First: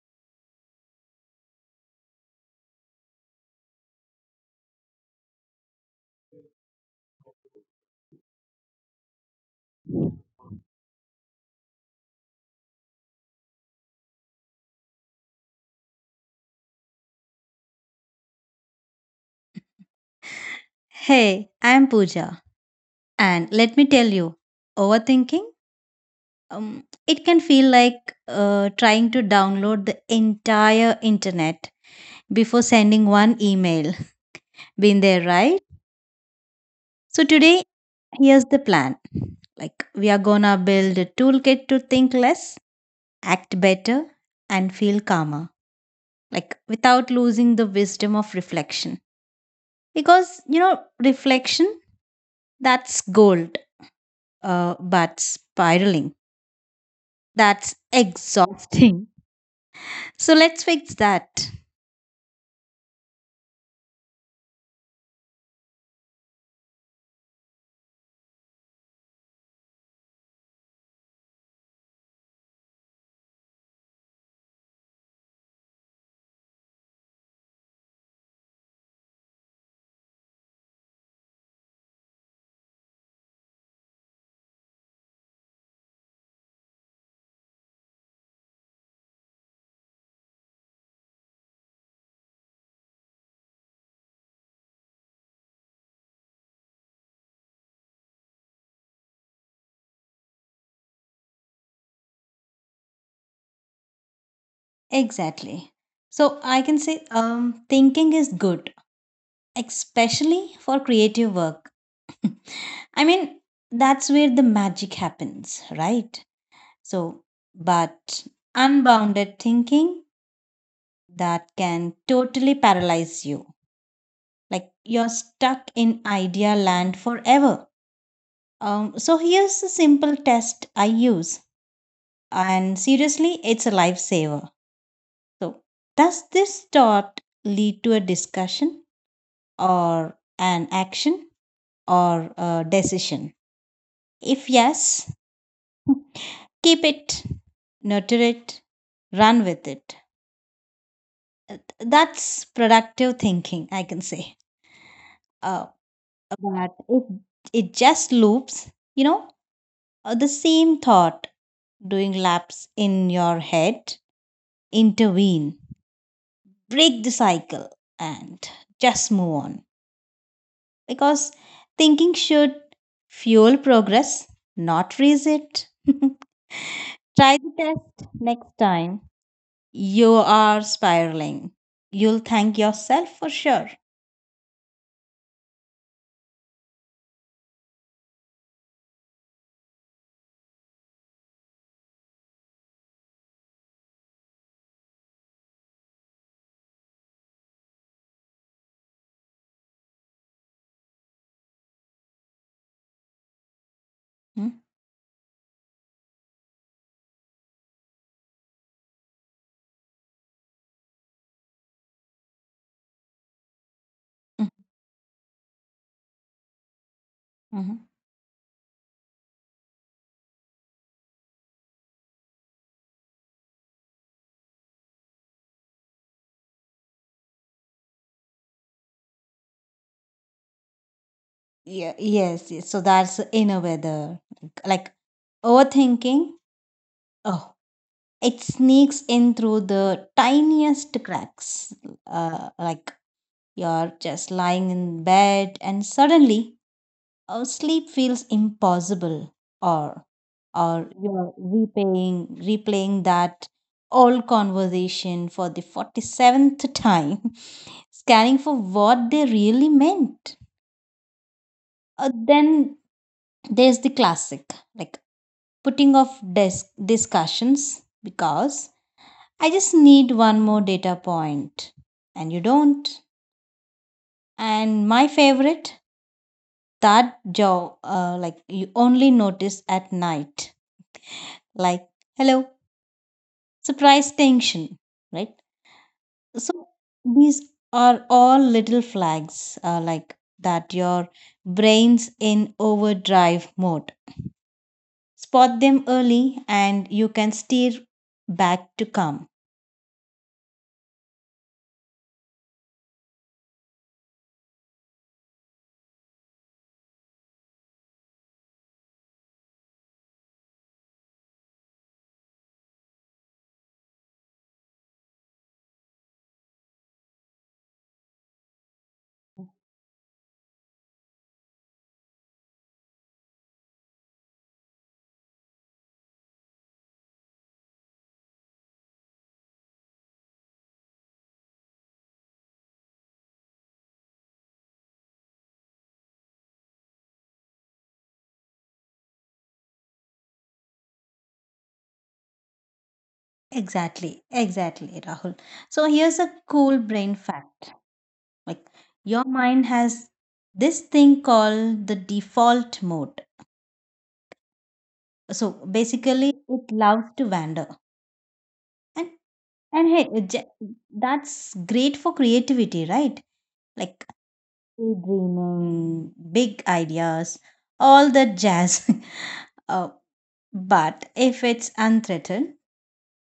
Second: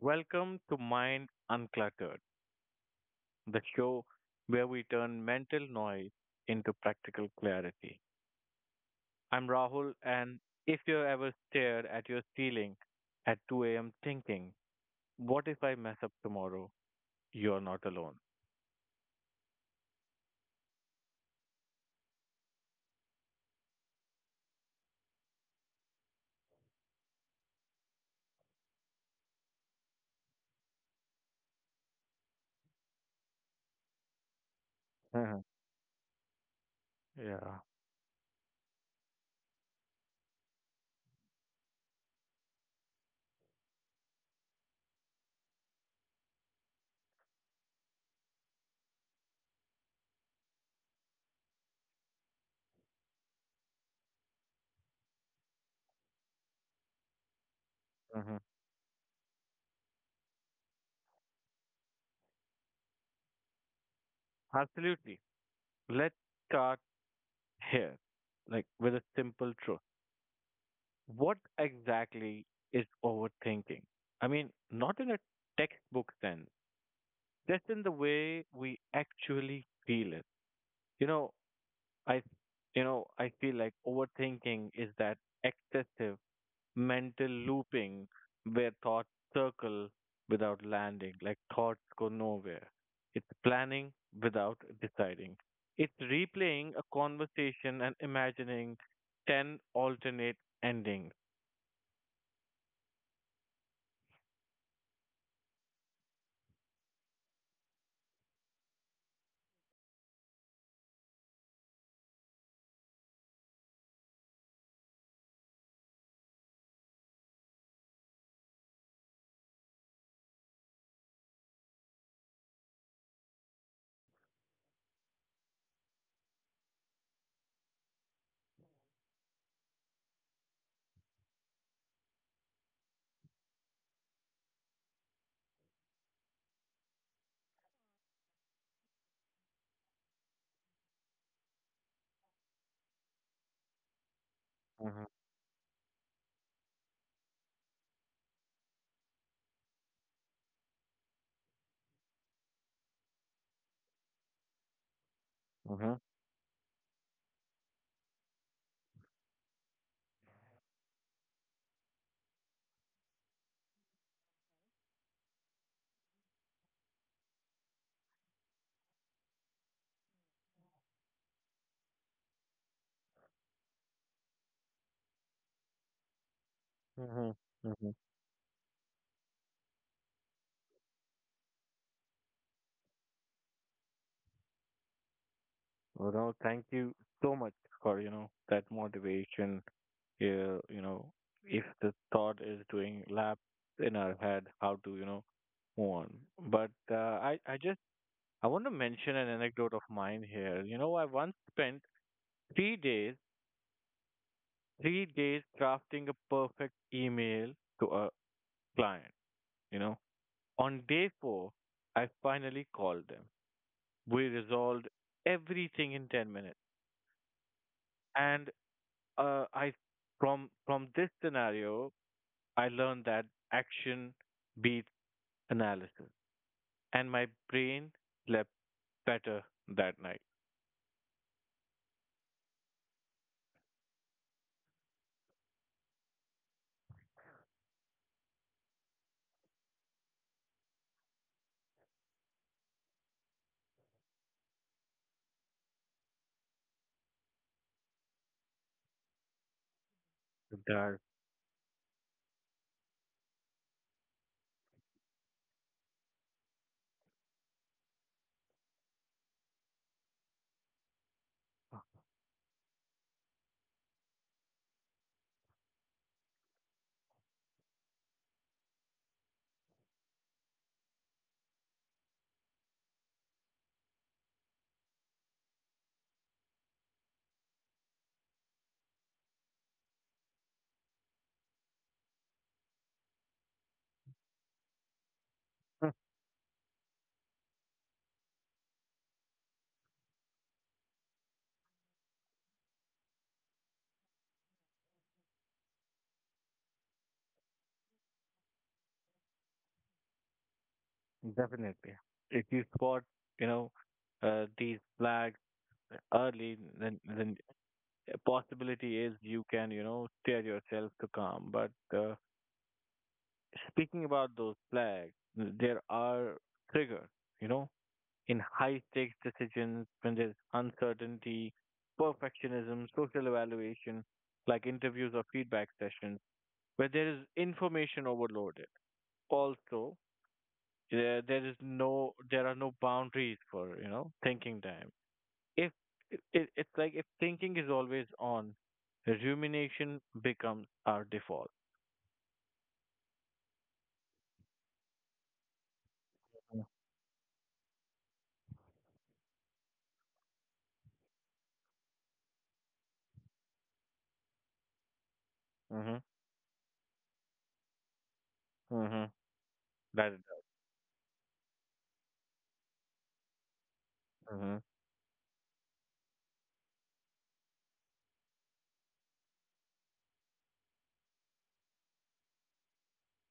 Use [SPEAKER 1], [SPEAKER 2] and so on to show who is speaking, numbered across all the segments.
[SPEAKER 1] Welcome to Mind Uncluttered, the show where we turn mental noise into practical clarity. I'm Rahul, and if you ever stared at your ceiling at 2 a.m. thinking, what if I mess up tomorrow? You're not alone.
[SPEAKER 2] Hey, I'm Pooja, and let me tell you, overthinking, it can feel like trying to download the entire internet before sending one email. Been there,
[SPEAKER 1] Mhm.
[SPEAKER 2] right? So
[SPEAKER 1] Yeah.
[SPEAKER 2] today, here's the plan. Like we are gonna build a toolkit to think less, act better, and feel calmer. Like without losing the wisdom of reflection. Because you know, reflection that's gold but spiraling. That's
[SPEAKER 1] Hmm.
[SPEAKER 2] exhausting. So let's fix that.
[SPEAKER 1] Absolutely. Let's start here, like with a simple truth. What exactly is overthinking? I mean, not in a textbook sense, just in the way we actually feel it. You know, I I feel like overthinking is that excessive mental looping where thoughts circle without landing, like thoughts go nowhere. It's planning without deciding. It's replaying a conversation and imagining 10 alternate endings.
[SPEAKER 2] Exactly. So I can say thinking is good, especially for creative work. I mean, that's where the magic happens, right? So, but unbounded thinking that can totally paralyze you. Like you're stuck in idea land forever. So here's a simple test I use. And seriously, it's a lifesaver. So, does this thought lead to a discussion or an action or a decision? If
[SPEAKER 1] Hmm.
[SPEAKER 2] yes, keep it, nurture it, run with it. That's productive thinking, I can say. Uh,
[SPEAKER 1] Hmm.
[SPEAKER 2] but if it just loops, the same thought doing laps in your head, intervene, break the cycle, and just move on, because thinking should fuel progress, not raise it.
[SPEAKER 1] Hmm.
[SPEAKER 2] Try the
[SPEAKER 1] Hmm.
[SPEAKER 2] test next time. You are spiraling. You'll thank yourself for sure.
[SPEAKER 1] Well, no, thank you so much for, that motivation, uh, you know, if the thought is doing laps in our head, how to move on. But I, I just, I want to mention an anecdote of mine here. You know, I once spent 3 days,
[SPEAKER 2] Hmm?
[SPEAKER 1] 3 days crafting a perfect email to a client. You know, on day four, I finally called them. We
[SPEAKER 2] Mm,
[SPEAKER 1] resolved everything in 10 minutes.
[SPEAKER 2] mhm.
[SPEAKER 1] And I, from this scenario, I learned that action beats analysis. And my brain slept better that night.
[SPEAKER 2] Yeah, yes, yes. So that's inner weather. Like overthinking, oh, it sneaks in through the tiniest cracks. Like you're just lying in bed and suddenly oh, sleep feels impossible or
[SPEAKER 1] That,
[SPEAKER 2] you're repaying replaying that old conversation for the 47th time, scanning for what they really meant, then there's the classic, like putting off discussions because I just need one more data point, and you don't. And my favorite, that jaw, like you only notice at night, like hello, surprise tension, right? So these are all little flags, like that your brain's in overdrive mode. Spot them early and you can steer back to calm.
[SPEAKER 1] Definitely. If you spot, you know, these flags early, then a possibility is you can, steer yourself to calm. But uh, speaking about those flags, there are triggers, you know, in high stakes decisions when there's uncertainty, perfectionism, social evaluation, like interviews or feedback sessions where there is information overloaded. Also, there are no boundaries for thinking time. If it's like if thinking is always on, rumination becomes our default.
[SPEAKER 2] Exactly, exactly, Rahul. So here's a cool brain fact. Like your mind has this thing called the default mode. So
[SPEAKER 1] Mm-hmm.
[SPEAKER 2] basically it loves to wander. And
[SPEAKER 1] Mm-hmm.
[SPEAKER 2] and hey,
[SPEAKER 1] That it
[SPEAKER 2] that's great for creativity, right? Like
[SPEAKER 1] does. Mm-hmm.
[SPEAKER 2] daydreaming, big ideas, all the jazz. Uh, but if it's unthreatened,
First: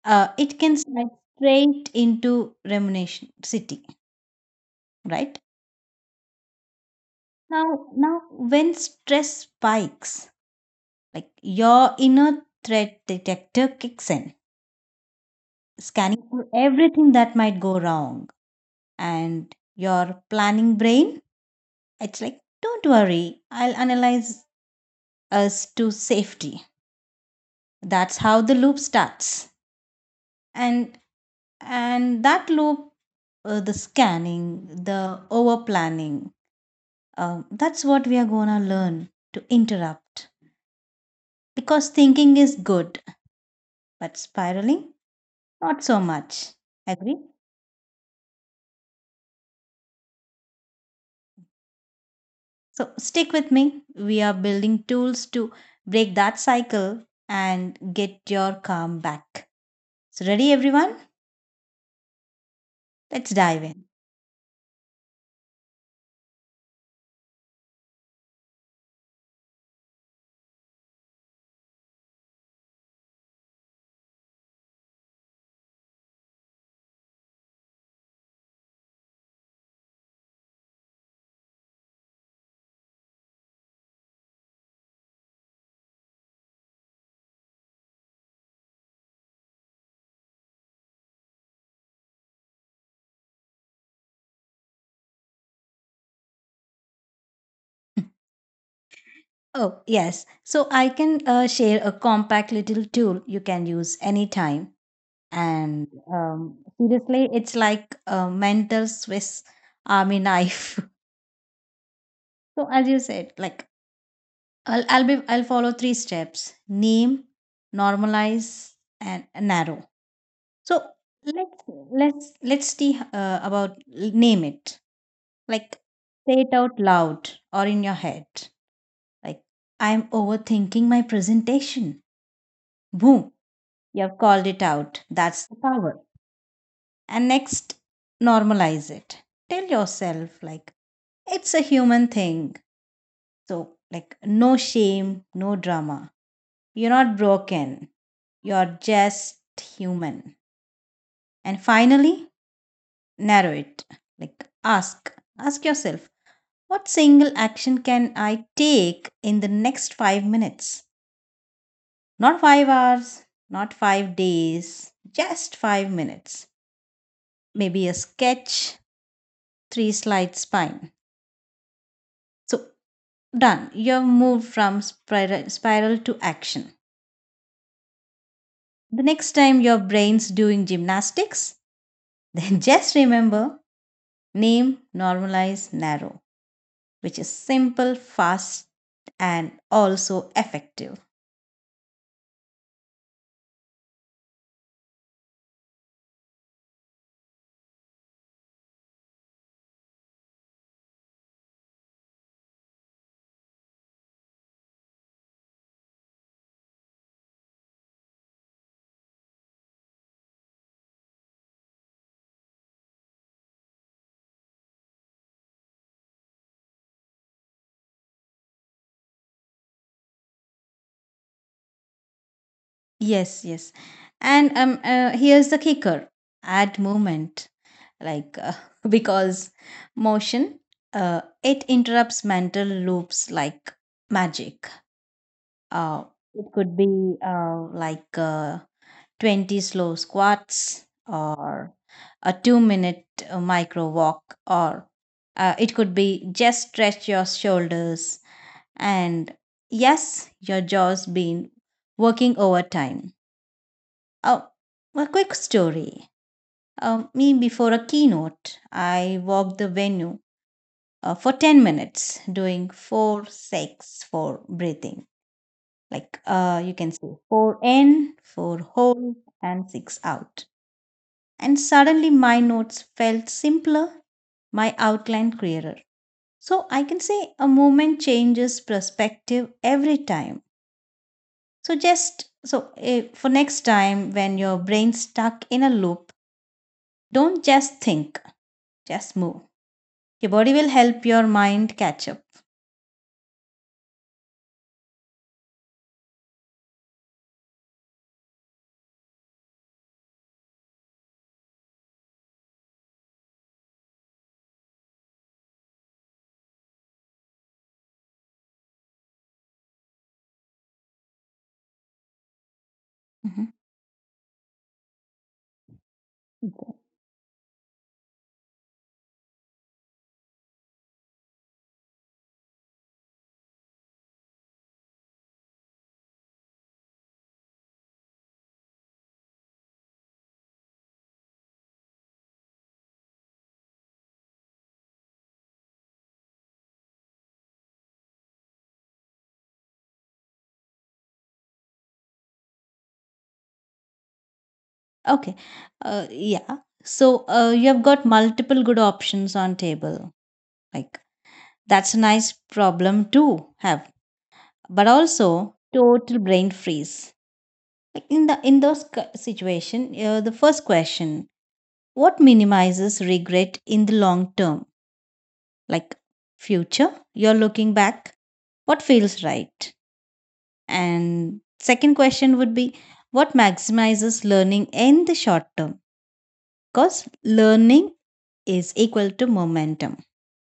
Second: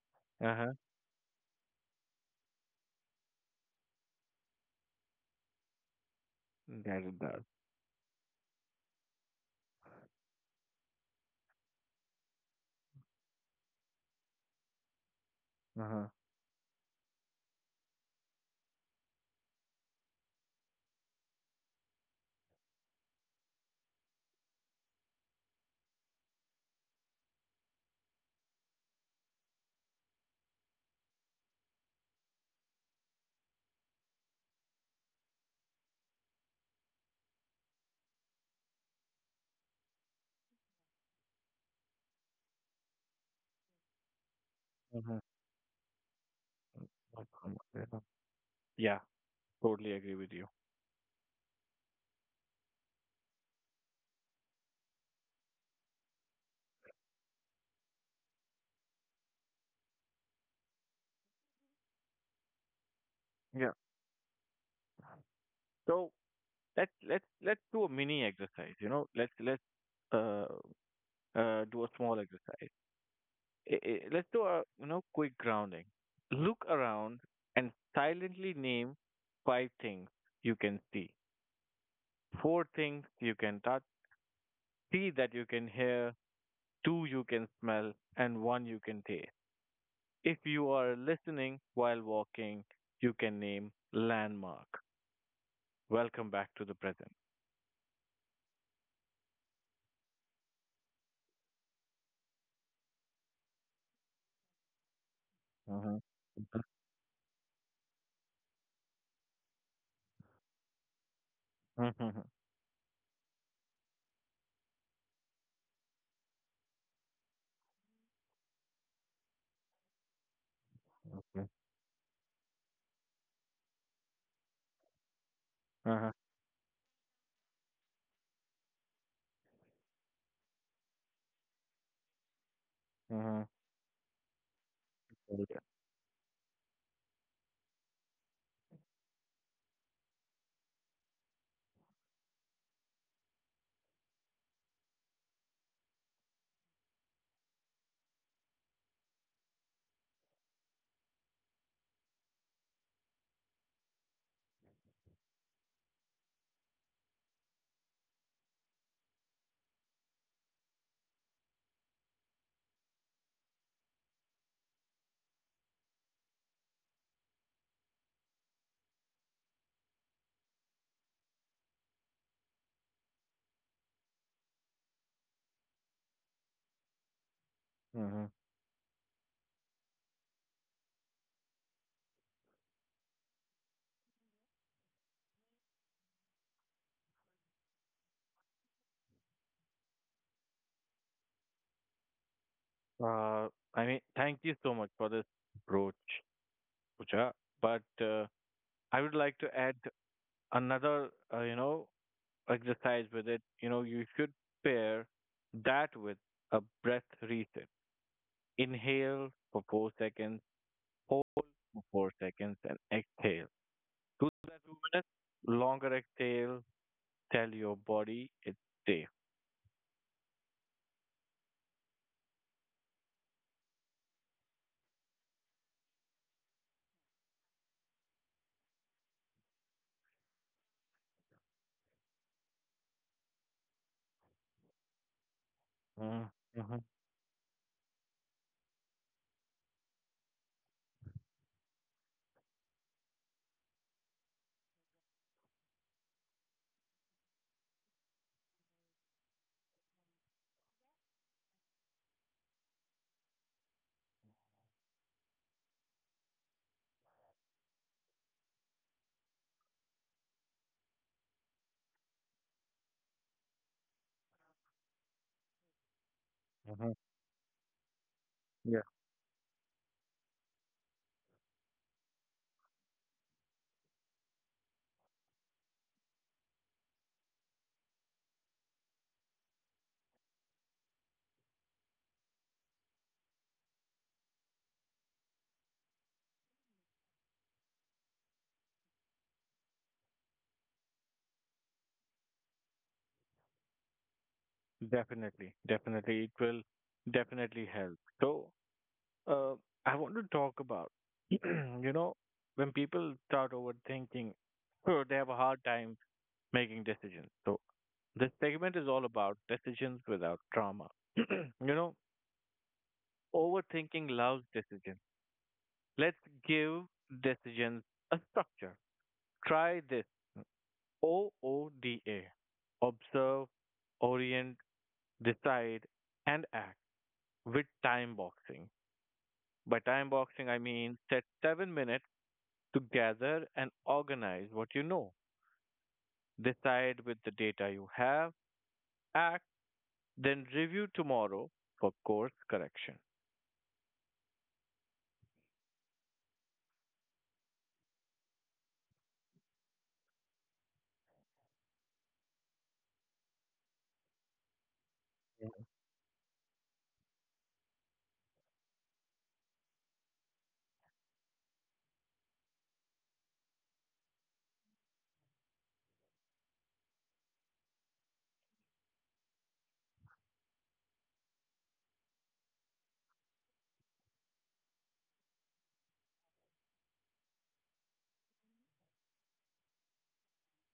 [SPEAKER 2] it
[SPEAKER 1] Uh-huh.
[SPEAKER 2] can slide straight into rumination city, right?
[SPEAKER 1] That it does.
[SPEAKER 2] Now when stress spikes, like your inner threat detector kicks in,
[SPEAKER 1] Uh-huh.
[SPEAKER 2] scanning for everything that might go wrong, and your planning brain, it's like, don't worry, I'll analyze us to safety. That's how the loop starts. and and that loop, the scanning, the over planning, that's what we are going to learn to interrupt, because thinking is good but spiraling
[SPEAKER 1] Mm-hmm.
[SPEAKER 2] not so much, agree.
[SPEAKER 1] Yeah, totally agree with you.
[SPEAKER 2] So stick with me, we are building tools to break that cycle and get your calm back. So ready everyone, let's
[SPEAKER 1] Yeah.
[SPEAKER 2] dive in.
[SPEAKER 1] So let's do a mini exercise. You know, let's uh do a small exercise. Let's do a quick grounding. Look around and silently name five things you can see, four things you can touch, three that you can hear, two you can smell, and one you can taste. If you are listening while walking, you can name landmark. Welcome back to the present.
[SPEAKER 2] Oh, yes. So I can share a compact little tool you can use anytime,
[SPEAKER 1] Mhm,
[SPEAKER 2] and
[SPEAKER 1] mhm,
[SPEAKER 2] seriously it's like a mental swiss army knife.
[SPEAKER 1] mhm,
[SPEAKER 2] So as you said, like I'll follow three steps: name, normalize, and narrow. So
[SPEAKER 1] mhm,
[SPEAKER 2] let's let's see, about name it. Like say it out loud or in your head, like I'm overthinking my presentation.
[SPEAKER 1] mhm,
[SPEAKER 2] Boom, you have called it out,
[SPEAKER 1] Uh
[SPEAKER 2] that's the power. And next, normalize it. Tell yourself, like it's a human thing. So, like, no shame, no drama. You're not broken. You're just human. And finally, narrow it. Like, ask. Ask yourself, what single action can I take in the next 5 minutes? Not 5 hours, not 5 days, just 5 minutes. Maybe a sketch, three slide spine. So, done. You've moved from spiral to action.
[SPEAKER 1] huh.
[SPEAKER 2] The next time your brain's doing gymnastics, then just remember name, normalize, narrow, which is simple, fast, and also effective.
[SPEAKER 1] Uh, I mean, thank you so much for this approach, Pooja. But I would like to add another, exercise with it. You know, you should pair that with a breath reset. Inhale for 4 seconds, hold for 4 seconds, and exhale. Do that 2 minutes. Longer exhale. Tell your body it's safe.
[SPEAKER 2] Yes, yes. And here's the kicker, add movement, like because motion, it interrupts mental loops like magic. Uh,
[SPEAKER 1] Mm-hmm.
[SPEAKER 2] it could be 20 slow squats or a 2 minute micro walk, or it could be just stretch your shoulders, and yes, your jaw's been working overtime. Oh, a quick story. Me before a keynote, I walked the venue for 10 minutes doing 4 6 for breathing. Like
[SPEAKER 1] Hmm.
[SPEAKER 2] you can say 4 in,
[SPEAKER 1] Yeah,
[SPEAKER 2] 4 hold, and 6 out, and suddenly my notes felt simpler, my outline clearer. So I can say a moment changes perspective every time. So just so for next time when your brain's stuck in a loop, don't just think, just move. Your body will help your mind catch up.
[SPEAKER 1] definitely, definitely, it will definitely help. So Uh, I want to talk about, you know, when people start overthinking, so they have a hard time making decisions. So this segment is all about decisions without trauma. you know,
[SPEAKER 2] Mhm.
[SPEAKER 1] overthinking loves decisions. Let's give decisions a structure. Try this OODA. Observe, orient, decide, and act with time boxing. By time boxing, I mean set 7 minutes to gather and organize what you know. Decide with the data you have, act, then review tomorrow for course correction.
[SPEAKER 2] Okay. Yeah. So you have got multiple good options on table. Like that's a nice problem to have. But also total brain freeze. Like in the in those situation, the first question: what minimizes regret in the long term? Like future you're looking back, what feels right? And second question would be what maximizes learning in the short term, because learning is equal to momentum,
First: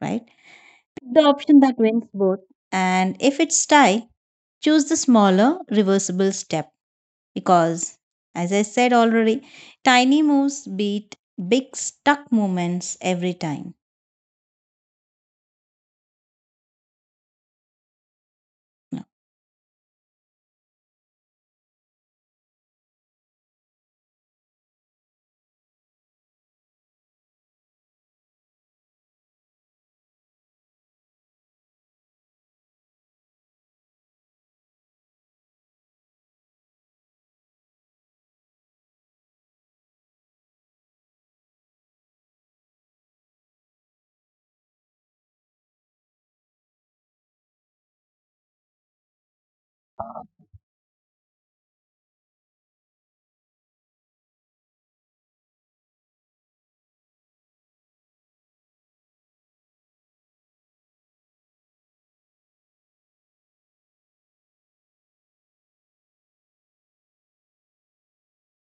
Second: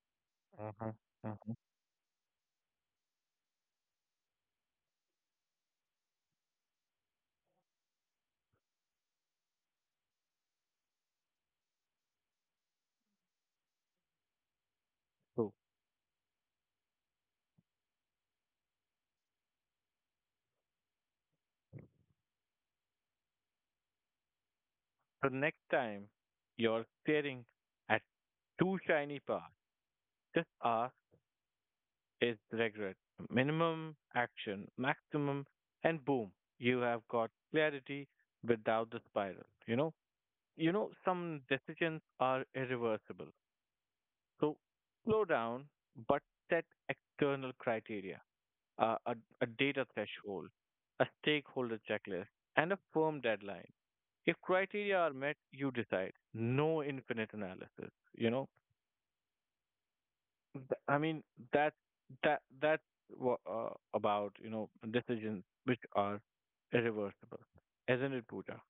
[SPEAKER 2] right?
[SPEAKER 1] Hmm.
[SPEAKER 2] The
[SPEAKER 1] Hmm.
[SPEAKER 2] option that wins both. And if it's tie, choose the smaller reversible step, because, as I said already, tiny moves beat big stuck movements every time.
[SPEAKER 1] So,
[SPEAKER 2] No.
[SPEAKER 1] the next time you're staring at two shiny paths, just ask, is regret minimum, action maximum, and boom, you have got clarity without the spiral. You know, some decisions are irreversible. So slow down, but set external criteria, uh, a, a data threshold, a stakeholder checklist, and a firm deadline. If criteria are met, you decide. No infinite analysis. I mean, that that's what, about, decisions which are irreversible, isn't it, Pooja?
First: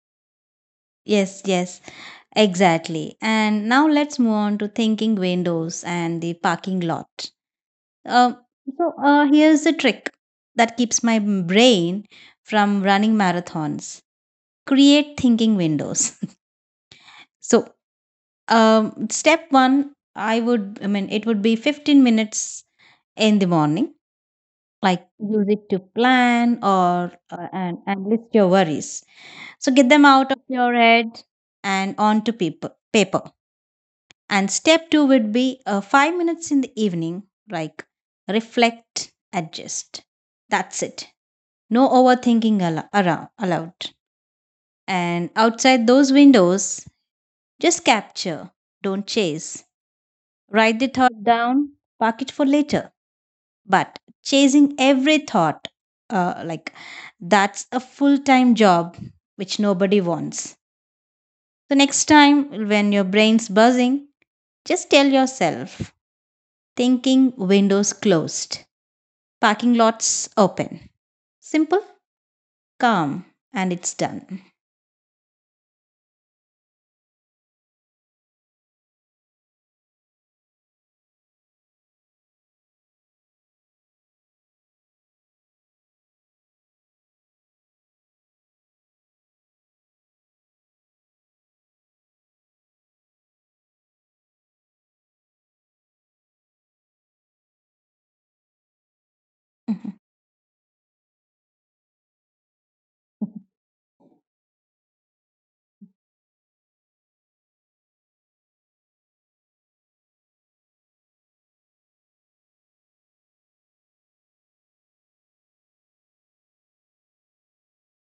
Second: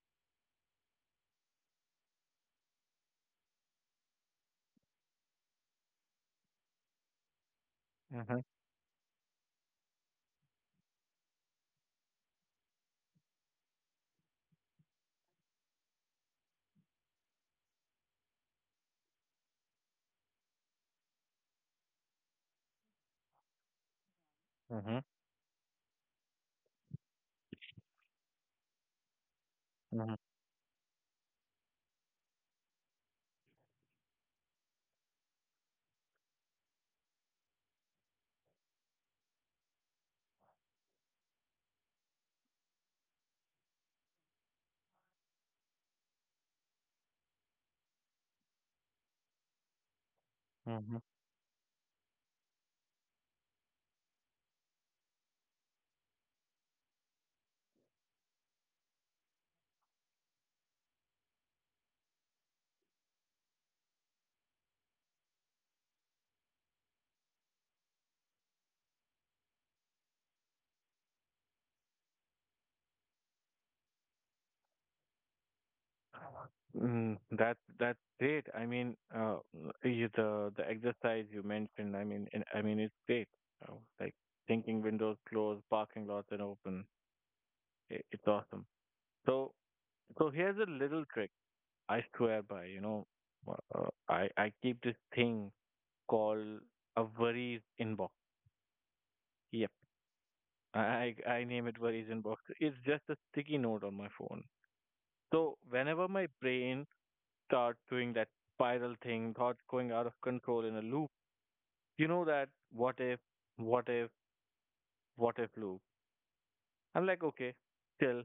[SPEAKER 2] Yes, yes, exactly. And now let's move on to thinking windows and the parking lot.
[SPEAKER 1] Mm-hmm.
[SPEAKER 2] Um, so here's the trick that keeps my brain from running marathons: create thinking windows. So, step one, I would, I mean, it would be 15 minutes in the morning.
[SPEAKER 1] Mm-hmm.
[SPEAKER 2] Like use it to plan or and list your worries, so get them out of your head and onto paper. And step two would be 5 minutes in the evening, like reflect, adjust, that's it, no overthinking allowed. And outside those windows, just capture, don't chase, write the
[SPEAKER 1] Mm-hmm.
[SPEAKER 2] thought down, park it for later. But chasing every thought, like that's a full time job, which nobody wants. So, next time when your brain's buzzing, just tell yourself thinking windows closed, parking lots open. Simple, calm, and it's done.
[SPEAKER 1] That's great. I mean, the exercise you mentioned. I mean, I mean, it's great. Like thinking windows closed, parking lots and open. It's awesome. So so here's a little trick I swear by. You know, I keep this thing called a worries inbox. Yep,
[SPEAKER 2] Mhm.
[SPEAKER 1] I name it worries inbox. It's just a sticky note on my phone. So whenever my brain starts doing that spiral thing, thoughts going out of control in a loop, that what if, what if, what if loop. I'm like, okay, still,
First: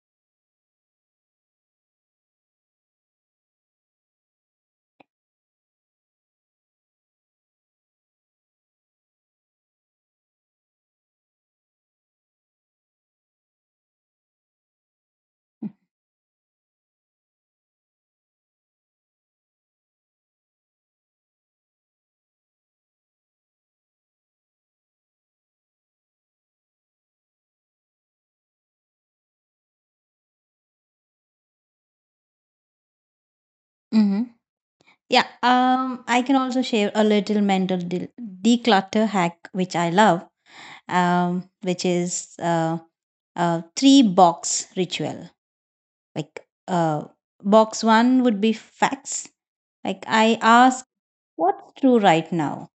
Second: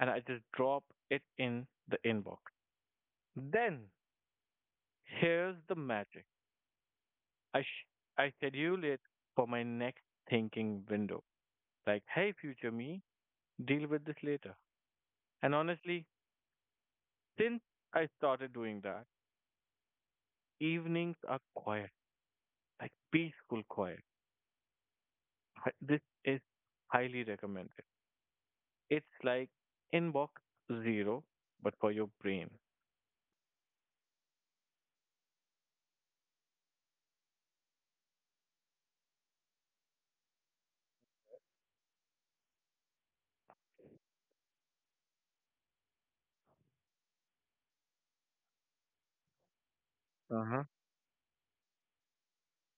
[SPEAKER 1] and I just drop it in the inbox. Then here's the magic. I sh- I schedule it for my next thinking window. Like, hey, future me, deal with this later. And honestly, since I started doing that, evenings are quiet, like peaceful quiet. This is highly recommended. It's like inbox zero, but for your brain.
[SPEAKER 2] hmm yeah, I can also share a little mental declutter hack which I love, which is three box ritual. Like, box one would be facts. Like, I ask what's true right now.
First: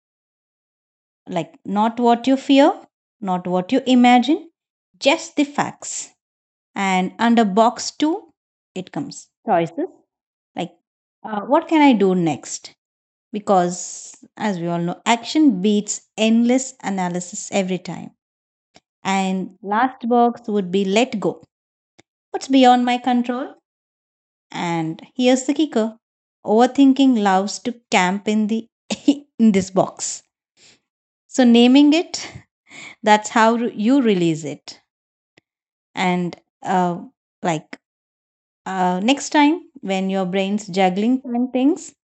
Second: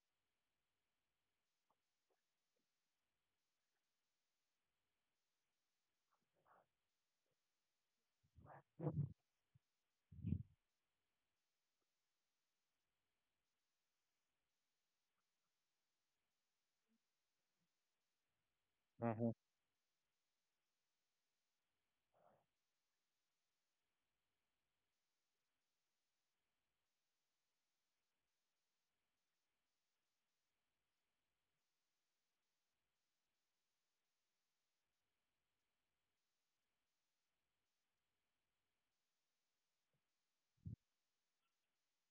[SPEAKER 2] Like, not what you fear, not what you imagine, just the facts. And under box two, it comes choices. Like, what can I do next? Because as we all know action beats endless analysis every time.
[SPEAKER 1] Mm-hmm.
[SPEAKER 2] And last box would be let go, what's beyond my control. And here's the kicker, overthinking loves to camp in the in this box, so naming it, that's how you release it. And uh, like, next time when your brain's juggling seven things,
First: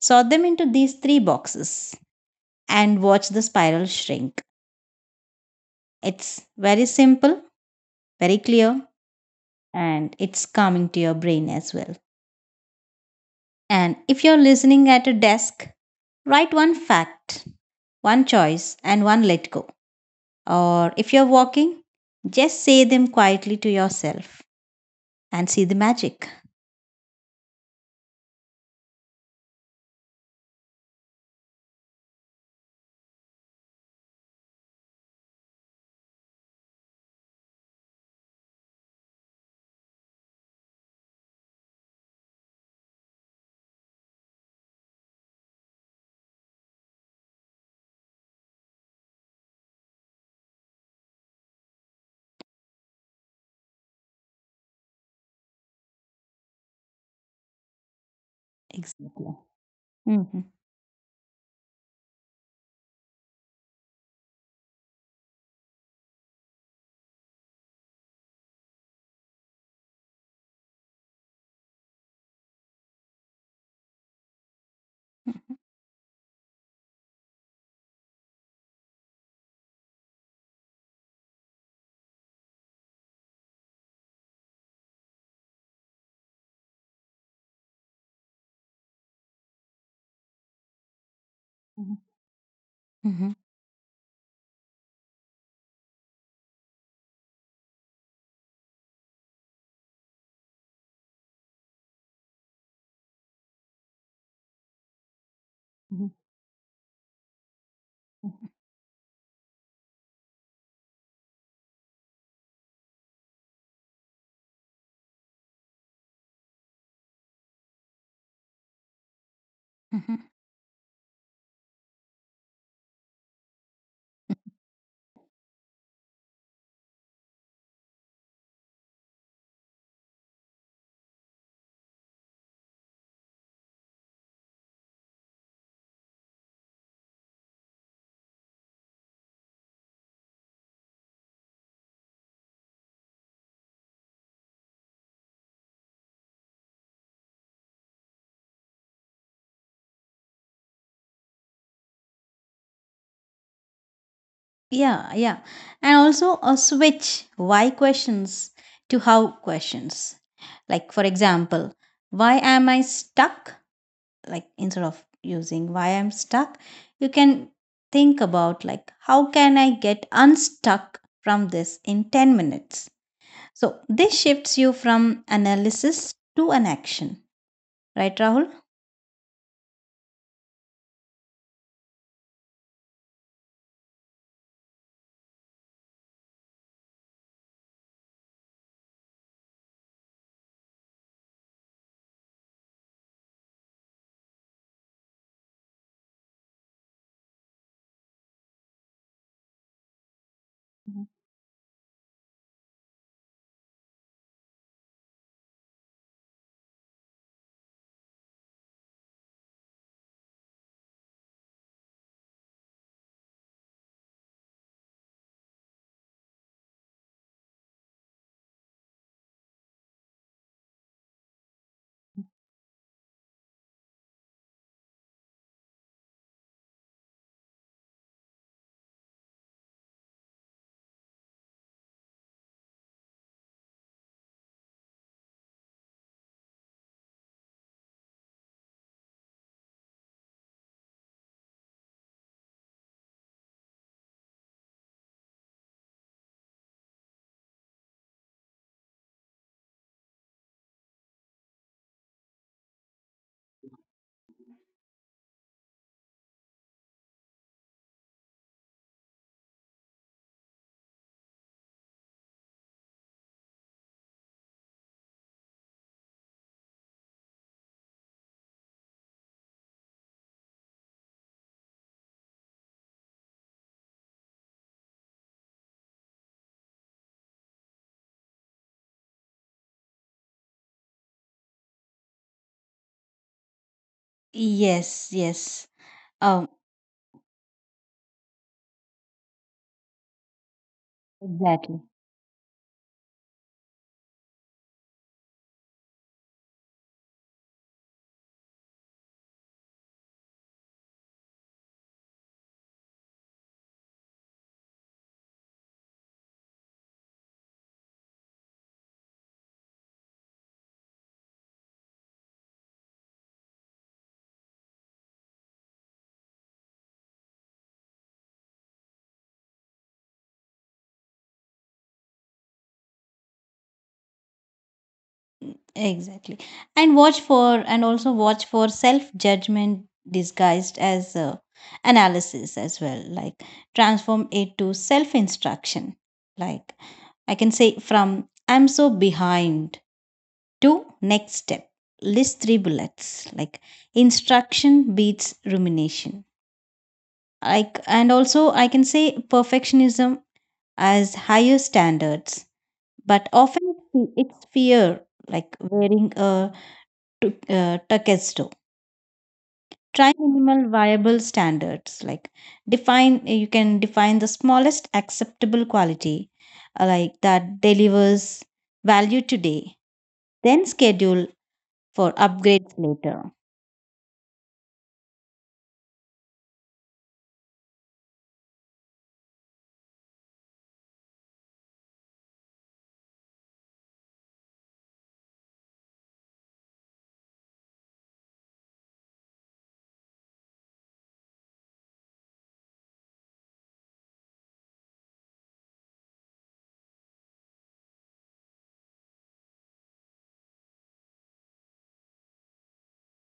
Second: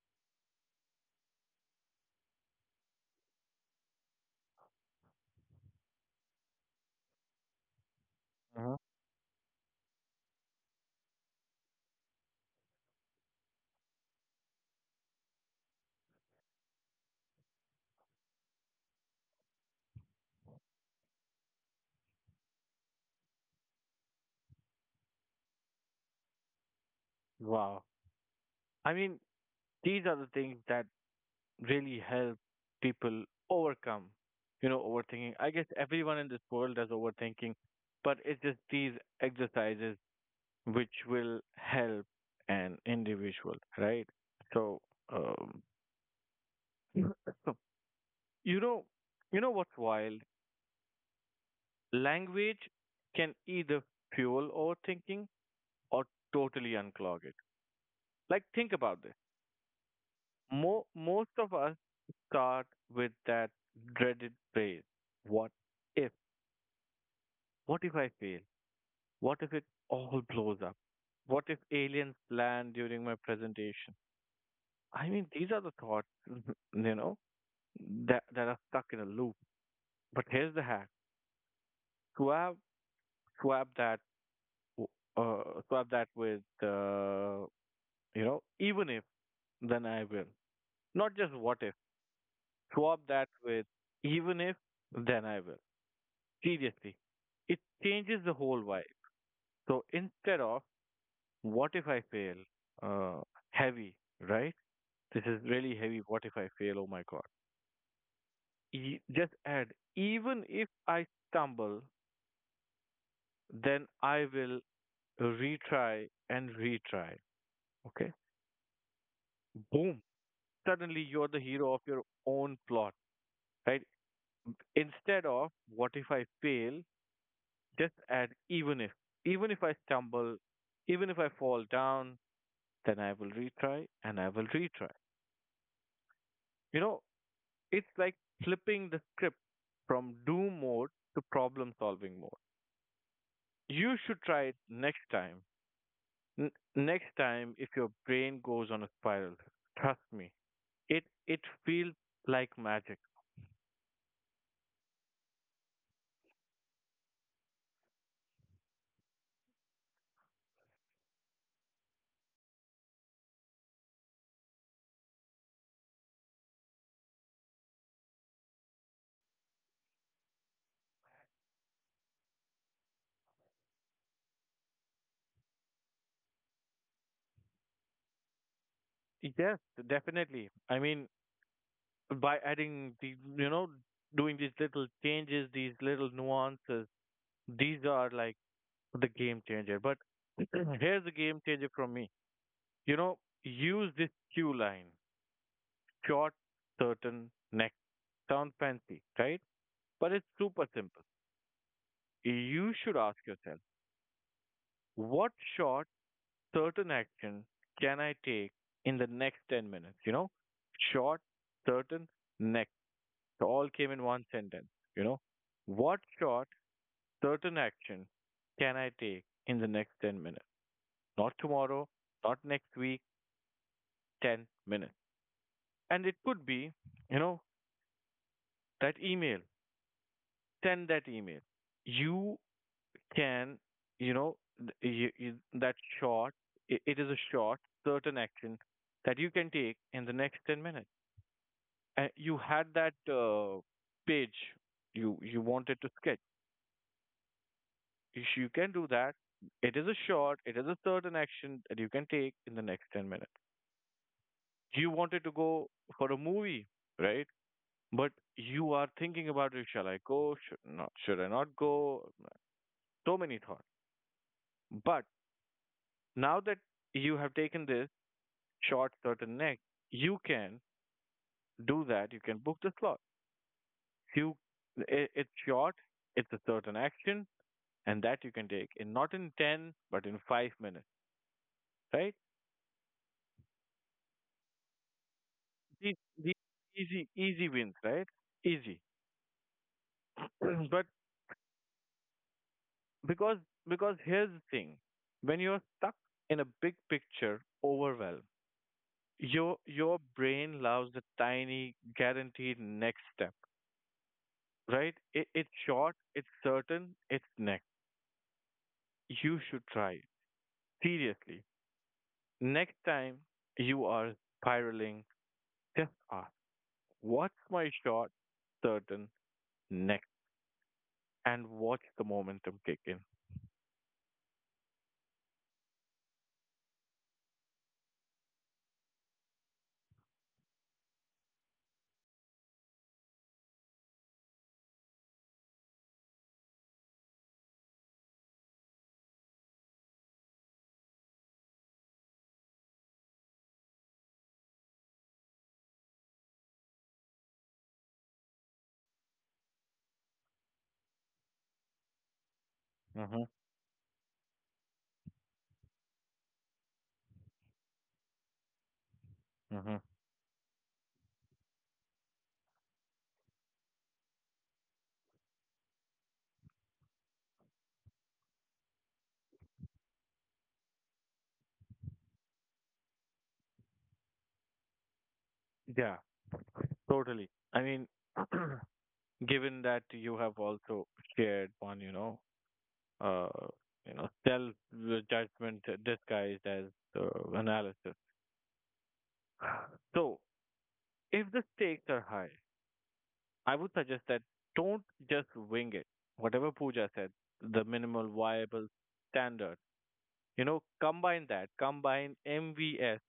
[SPEAKER 2] sort them into these three boxes and watch the spiral shrink. It's very simple, very
[SPEAKER 1] Hmm.
[SPEAKER 2] clear, and it's calming to your brain as well. And if you're listening at a desk, write one fact, one choice, and one let go. Or if you're walking, just say them quietly to yourself and see the magic.
[SPEAKER 1] Wow. I mean, these are the things that really help people overcome, overthinking. I guess everyone in this world does overthinking, but it's just these exercises which will help an individual, right? So, um, you know, you know what's wild? Language can either fuel overthinking or totally unclog it. Like, think about this.
[SPEAKER 2] Exactly. Mm-hmm.
[SPEAKER 1] Most of us start with that dreaded phrase, what if? What if I fail? What if it all blows up? What if aliens land during my presentation? I mean, these are the thoughts, you know, that are stuck in a loop. But here's the hack, swap, swap that. w- Swap that with, even if, then I will. Not just what if.
[SPEAKER 2] Mm-hmm.
[SPEAKER 1] Swap
[SPEAKER 2] Mm-hmm.
[SPEAKER 1] that with even if, then I will. Seriously, it changes the whole vibe. So instead of what if I fail, uh, heavy, right? This is really
[SPEAKER 2] Mm-hmm.
[SPEAKER 1] heavy. What if I fail? Oh my God. Just add, even if I stumble, then I will retry and retry. Okay. Boom.
[SPEAKER 2] Mm-hmm.
[SPEAKER 1] Suddenly you're the hero of your own plot, right? Instead of what if I fail, just add even if. Even if I stumble, even if I fall down, then I will retry and I will retry. You know, it's like flipping the script from do mode to problem solving mode. You should try it next time. N- next time, if your brain goes on a spiral, trust me, it feels like magic.
[SPEAKER 2] Yeah, yeah. And also a switch why questions to how questions. Like, for example, why am I stuck, like instead of using why I'm stuck, you can think about like how can I get unstuck from this in 10 minutes? So this shifts you from analysis to an action, right Rahul?
[SPEAKER 1] Yes, definitely. I mean, by adding the, doing these little changes, these little nuances, these are like the game changer. But here's the game changer from me. You know, use this cue line, short, certain, next. Sounds fancy, right? But it's super simple. You should ask yourself, what short, certain action can I take in the next 10 minutes? You know, short, certain, next. All came in one sentence. You know, what short, certain action can I take in the next 10 minutes? Not tomorrow, not next week, 10 minutes. And it could be, you know, that email, send that email. You can, you know, th- you, you, that short, it is a short, certain action that you can take in the next 10 minutes. And you had that page you wanted to sketch. You can do that. It is a short, it is a certain action that you can take in the next 10 minutes. You wanted to go for a movie, right? But you are thinking about it, shall I go? Should not? Should I not go? So many thoughts. But now that you have taken this short certain neck, you can do that. You can book the slot. You, it's short, it's a certain action, and that you can take in not in 10, but in 5 minutes, right?
[SPEAKER 2] Yes, yes,
[SPEAKER 1] These, these
[SPEAKER 2] oh,
[SPEAKER 1] easy, easy wins, right? Easy. But
[SPEAKER 2] exactly.
[SPEAKER 1] because, because here's the thing, when you're stuck in a big picture overwhelm, your brain loves the tiny guaranteed next step, right? It's short, it's certain, it's next. You should try. Seriously. Next time you are spiraling, just ask, what's my short, certain, next? And watch the momentum kick in.
[SPEAKER 2] Exactly. And also watch for self judgment disguised as analysis as well. Like transform it to self instruction. Like I can say from I'm so behind to next step. List three bullets. Like instruction beats rumination. Like, and also I can say perfectionism as higher standards, but
[SPEAKER 1] Hmm.
[SPEAKER 2] often it's fear, like wearing a Takesto.
[SPEAKER 1] Hmm.
[SPEAKER 2] Try minimal viable standards, like define, you can define the smallest acceptable quality, like that delivers value today, then schedule for upgrades later.
[SPEAKER 1] Yeah, totally. I mean, given that you have also shared one, uh, self judgment disguised as uh, analysis. So, if the stakes are high, I would suggest that don't just wing it. Whatever Pooja said, the minimal viable standard, combine that, combine MVS,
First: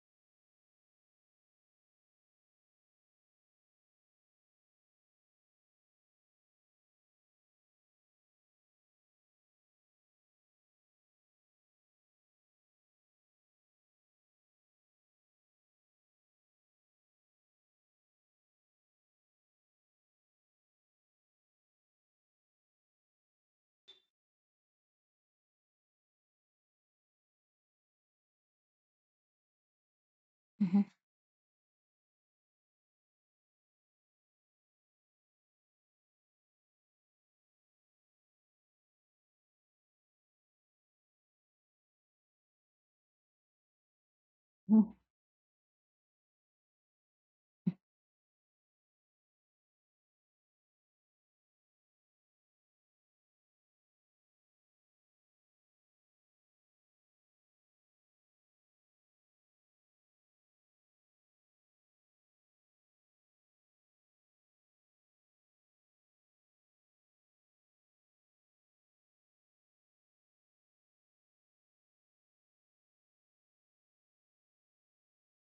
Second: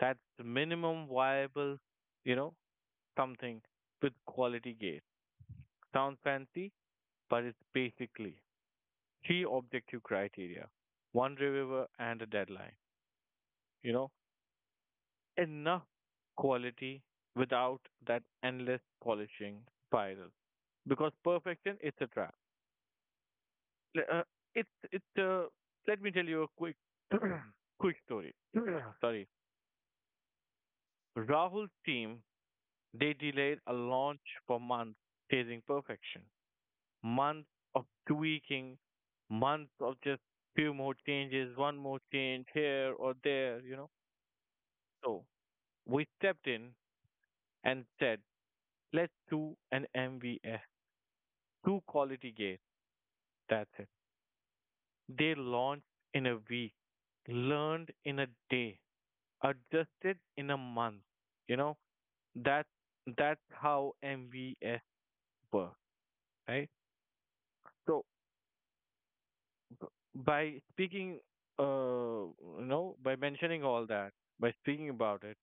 [SPEAKER 1] that's minimum viable, you know, something with quality gate. Sounds fancy, but it's basically three objective criteria, one reviewer and a deadline, you know, enough quality without that endless polishing spiral. Because perfection, it's a trap. Uh, it it Let me tell you a quick quick story. Sorry, Rahul's team, they delayed a launch for months, chasing perfection. Months of tweaking, months of just few more changes, one more change here or there, you know.
[SPEAKER 2] Mhm.
[SPEAKER 1] So we stepped in and said, let's do an MVS, two quality gates. That's it. They launched in a week, learned in a day, adjusted in a month. You know that that's how MVS works, right? So by speaking, uh, by mentioning all that, by speaking about it,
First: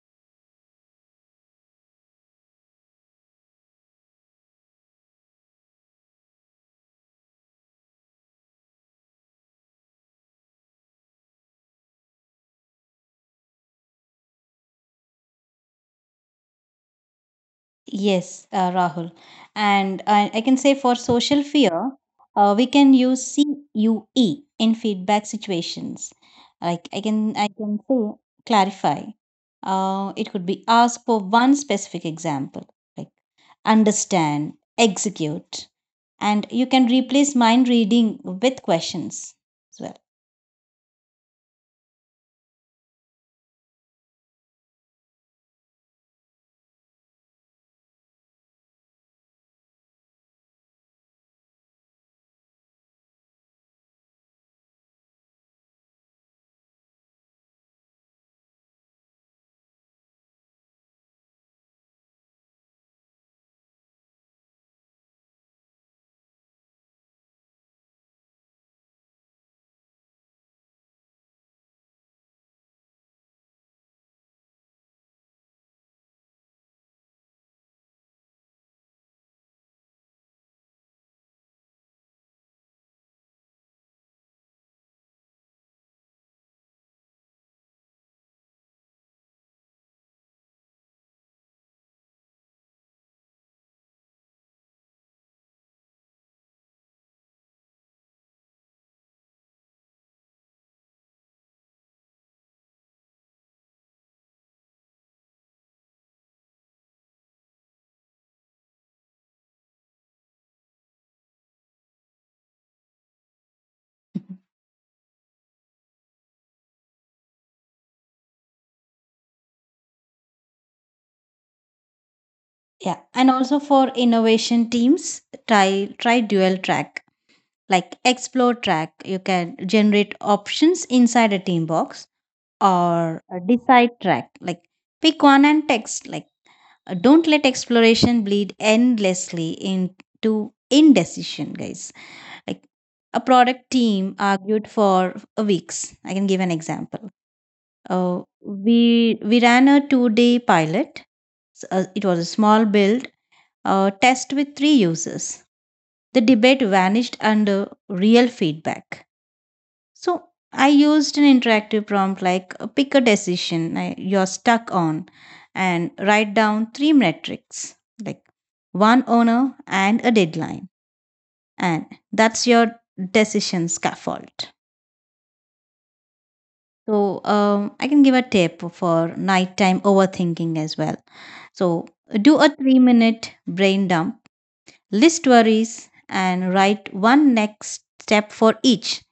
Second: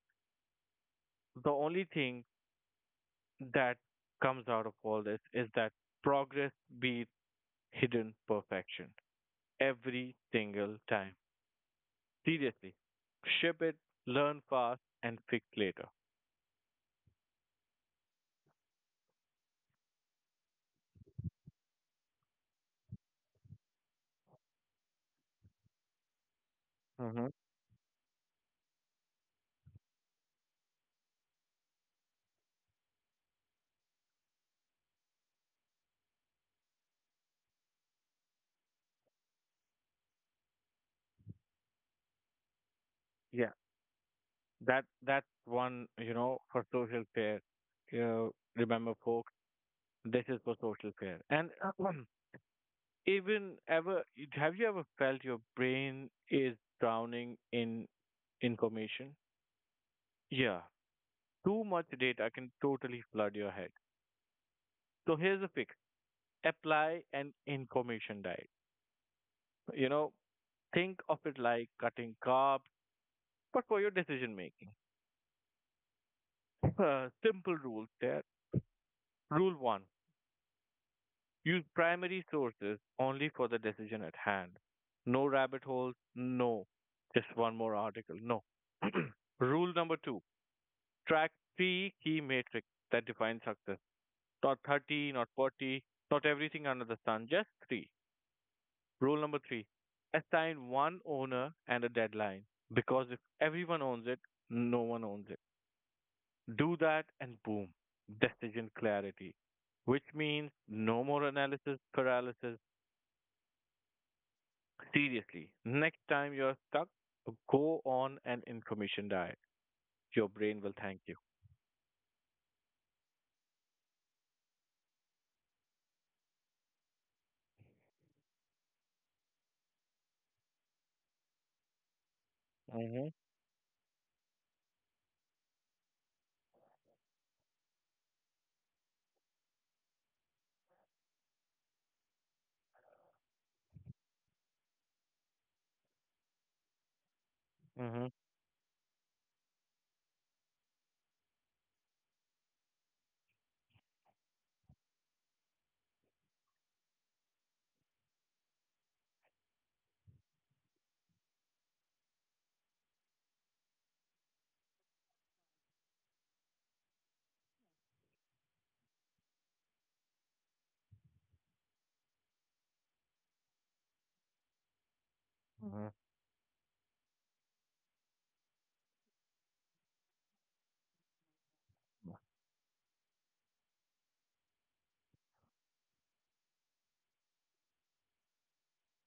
[SPEAKER 1] the only thing that comes out of all this is that progress beats hidden perfection every single time. Seriously, ship it, learn fast, and fix later.
[SPEAKER 2] Yes, Rahul. And I can say for social fear, we can use CUE in feedback situations. Like
[SPEAKER 1] Hmm.
[SPEAKER 2] I can say clarify. It could be ask for one specific example, like understand, execute, and you can replace mind reading with questions as well.
[SPEAKER 1] Yeah. That's one, for social care. uh, Remember folks, this is for social care. And even ever have you ever felt your brain is drowning in information? Yeah. Too much data can totally flood your head. So here's a fix, apply an information diet. you know think of it like cutting carbs, but for your decision making. Simple rules there. Rule 1, use primary sources only for the decision at hand. No rabbit holes. No. Just one more article, no. Rule number two, track three key metrics that define success. Not 30, not 40, not everything under the sun, just three. Rule number three, assign one owner and a deadline, because if everyone owns it, no one owns it. Do that and boom, decision clarity, which means no more analysis paralysis. Seriously, next time you're stuck, go on an information diet. Your brain will thank you.
[SPEAKER 2] Yeah, and also for innovation teams, try dual track, like explore track, you can generate options inside a team box,
[SPEAKER 1] Mm-hmm.
[SPEAKER 2] or a decide track, like pick one and text. Like don't let exploration bleed endlessly into indecision guys. Like a product team argued for weeks, I can give an example.
[SPEAKER 1] Mm-hmm.
[SPEAKER 2] We ran a 2 day pilot. It was a small build, test with three users. The debate vanished under real feedback. So I used an interactive prompt like, pick a decision you're stuck on, and write down three metrics, like one owner and a deadline. And that's your decision scaffold.
[SPEAKER 1] Mm-hmm.
[SPEAKER 2] So I can give a tip for nighttime overthinking as well. So do a 3 minute brain dump, list worries, and write one next step for each.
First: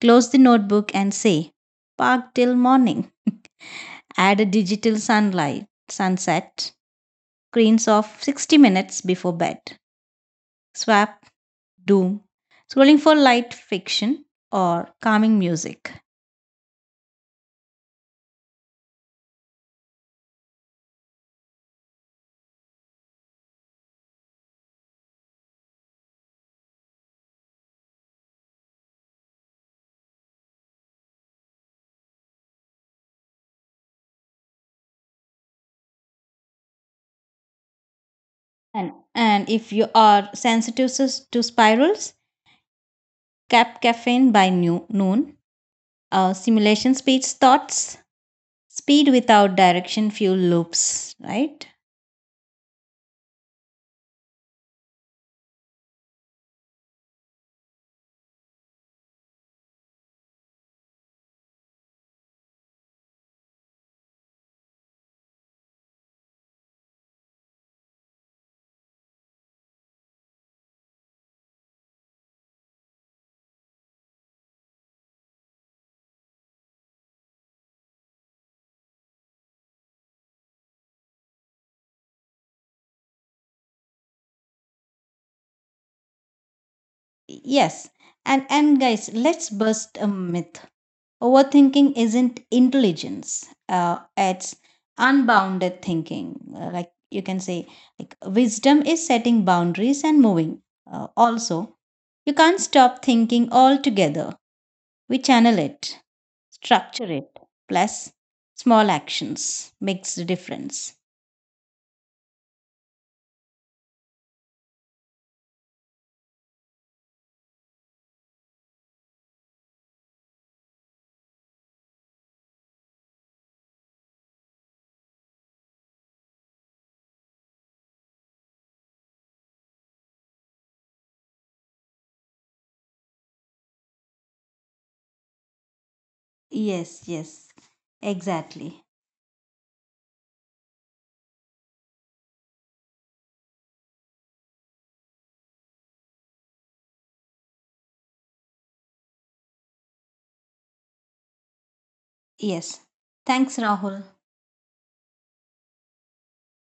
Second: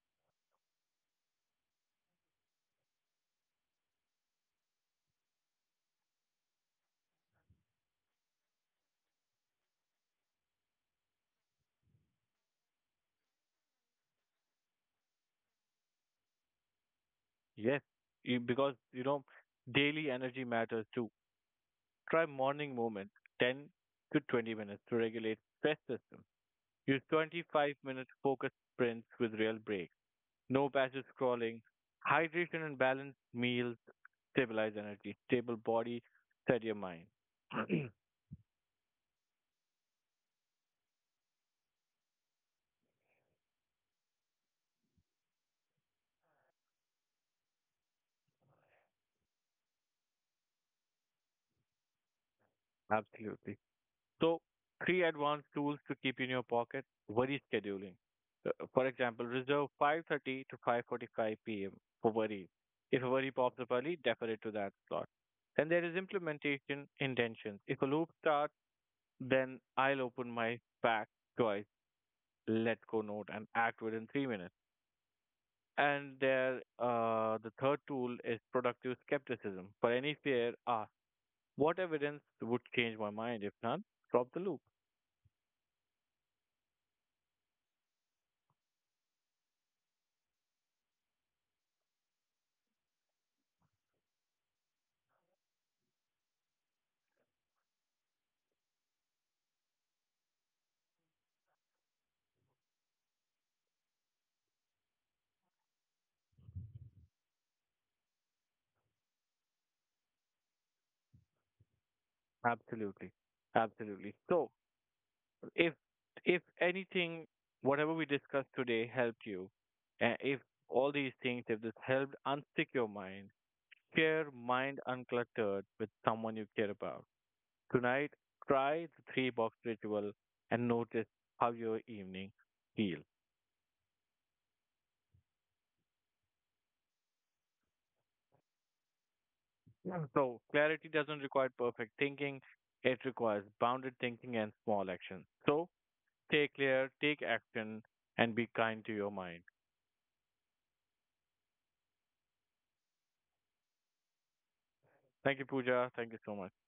[SPEAKER 2] Close the notebook and say, park till morning. Add a digital sunlight sunset, screens of 60 minutes before bed. Swap doom scrolling for light fiction or calming music.
[SPEAKER 1] Yes, because you know daily energy matters too. Try morning movement, 10 to 20 minutes to regulate stress system. Use 25-minute focused sprints with real breaks. No passive scrolling. Hydration and balanced meals stabilize energy, stable body, steadier mind.
[SPEAKER 2] And if you are sensitive to spirals, cap caffeine by noon. Simulation speeds thoughts. Speed without direction fuel loops, right?
[SPEAKER 1] Absolutely. So three advanced tools to keep in your pocket, worry scheduling. For example, reserve 5:30 to 5:45 p.m. for worry. If a worry pops up early, defer it to that slot. Then there is implementation intentions. If a loop starts, then I'll open my back twice, let go note, and act within 3 minutes. And there, the third tool is productive skepticism. For any fear, ask, what evidence would change my mind? If none, drop the loop.
[SPEAKER 2] Yes. And guys, let's bust a myth. Overthinking isn't intelligence, it's unbounded thinking. Like you can say, like wisdom is setting boundaries and moving. Also, you can't stop thinking altogether. We channel it, structure it, plus small actions makes the difference.
[SPEAKER 1] Absolutely. Absolutely. So if if anything, whatever we discussed today helped you, if all these things, if this helped unstick your mind, share Mind Uncluttered with someone you care about. Tonight, try the three box ritual and notice how your evening feels.
[SPEAKER 2] Yes, yes, exactly.
[SPEAKER 1] Yeah. So clarity doesn't require perfect thinking. It requires bounded thinking and small actions. So stay clear, take action, and be kind to your mind.
[SPEAKER 2] Yes. Thanks, Rahul.
[SPEAKER 1] Thank you, Pooja. Thank you so much.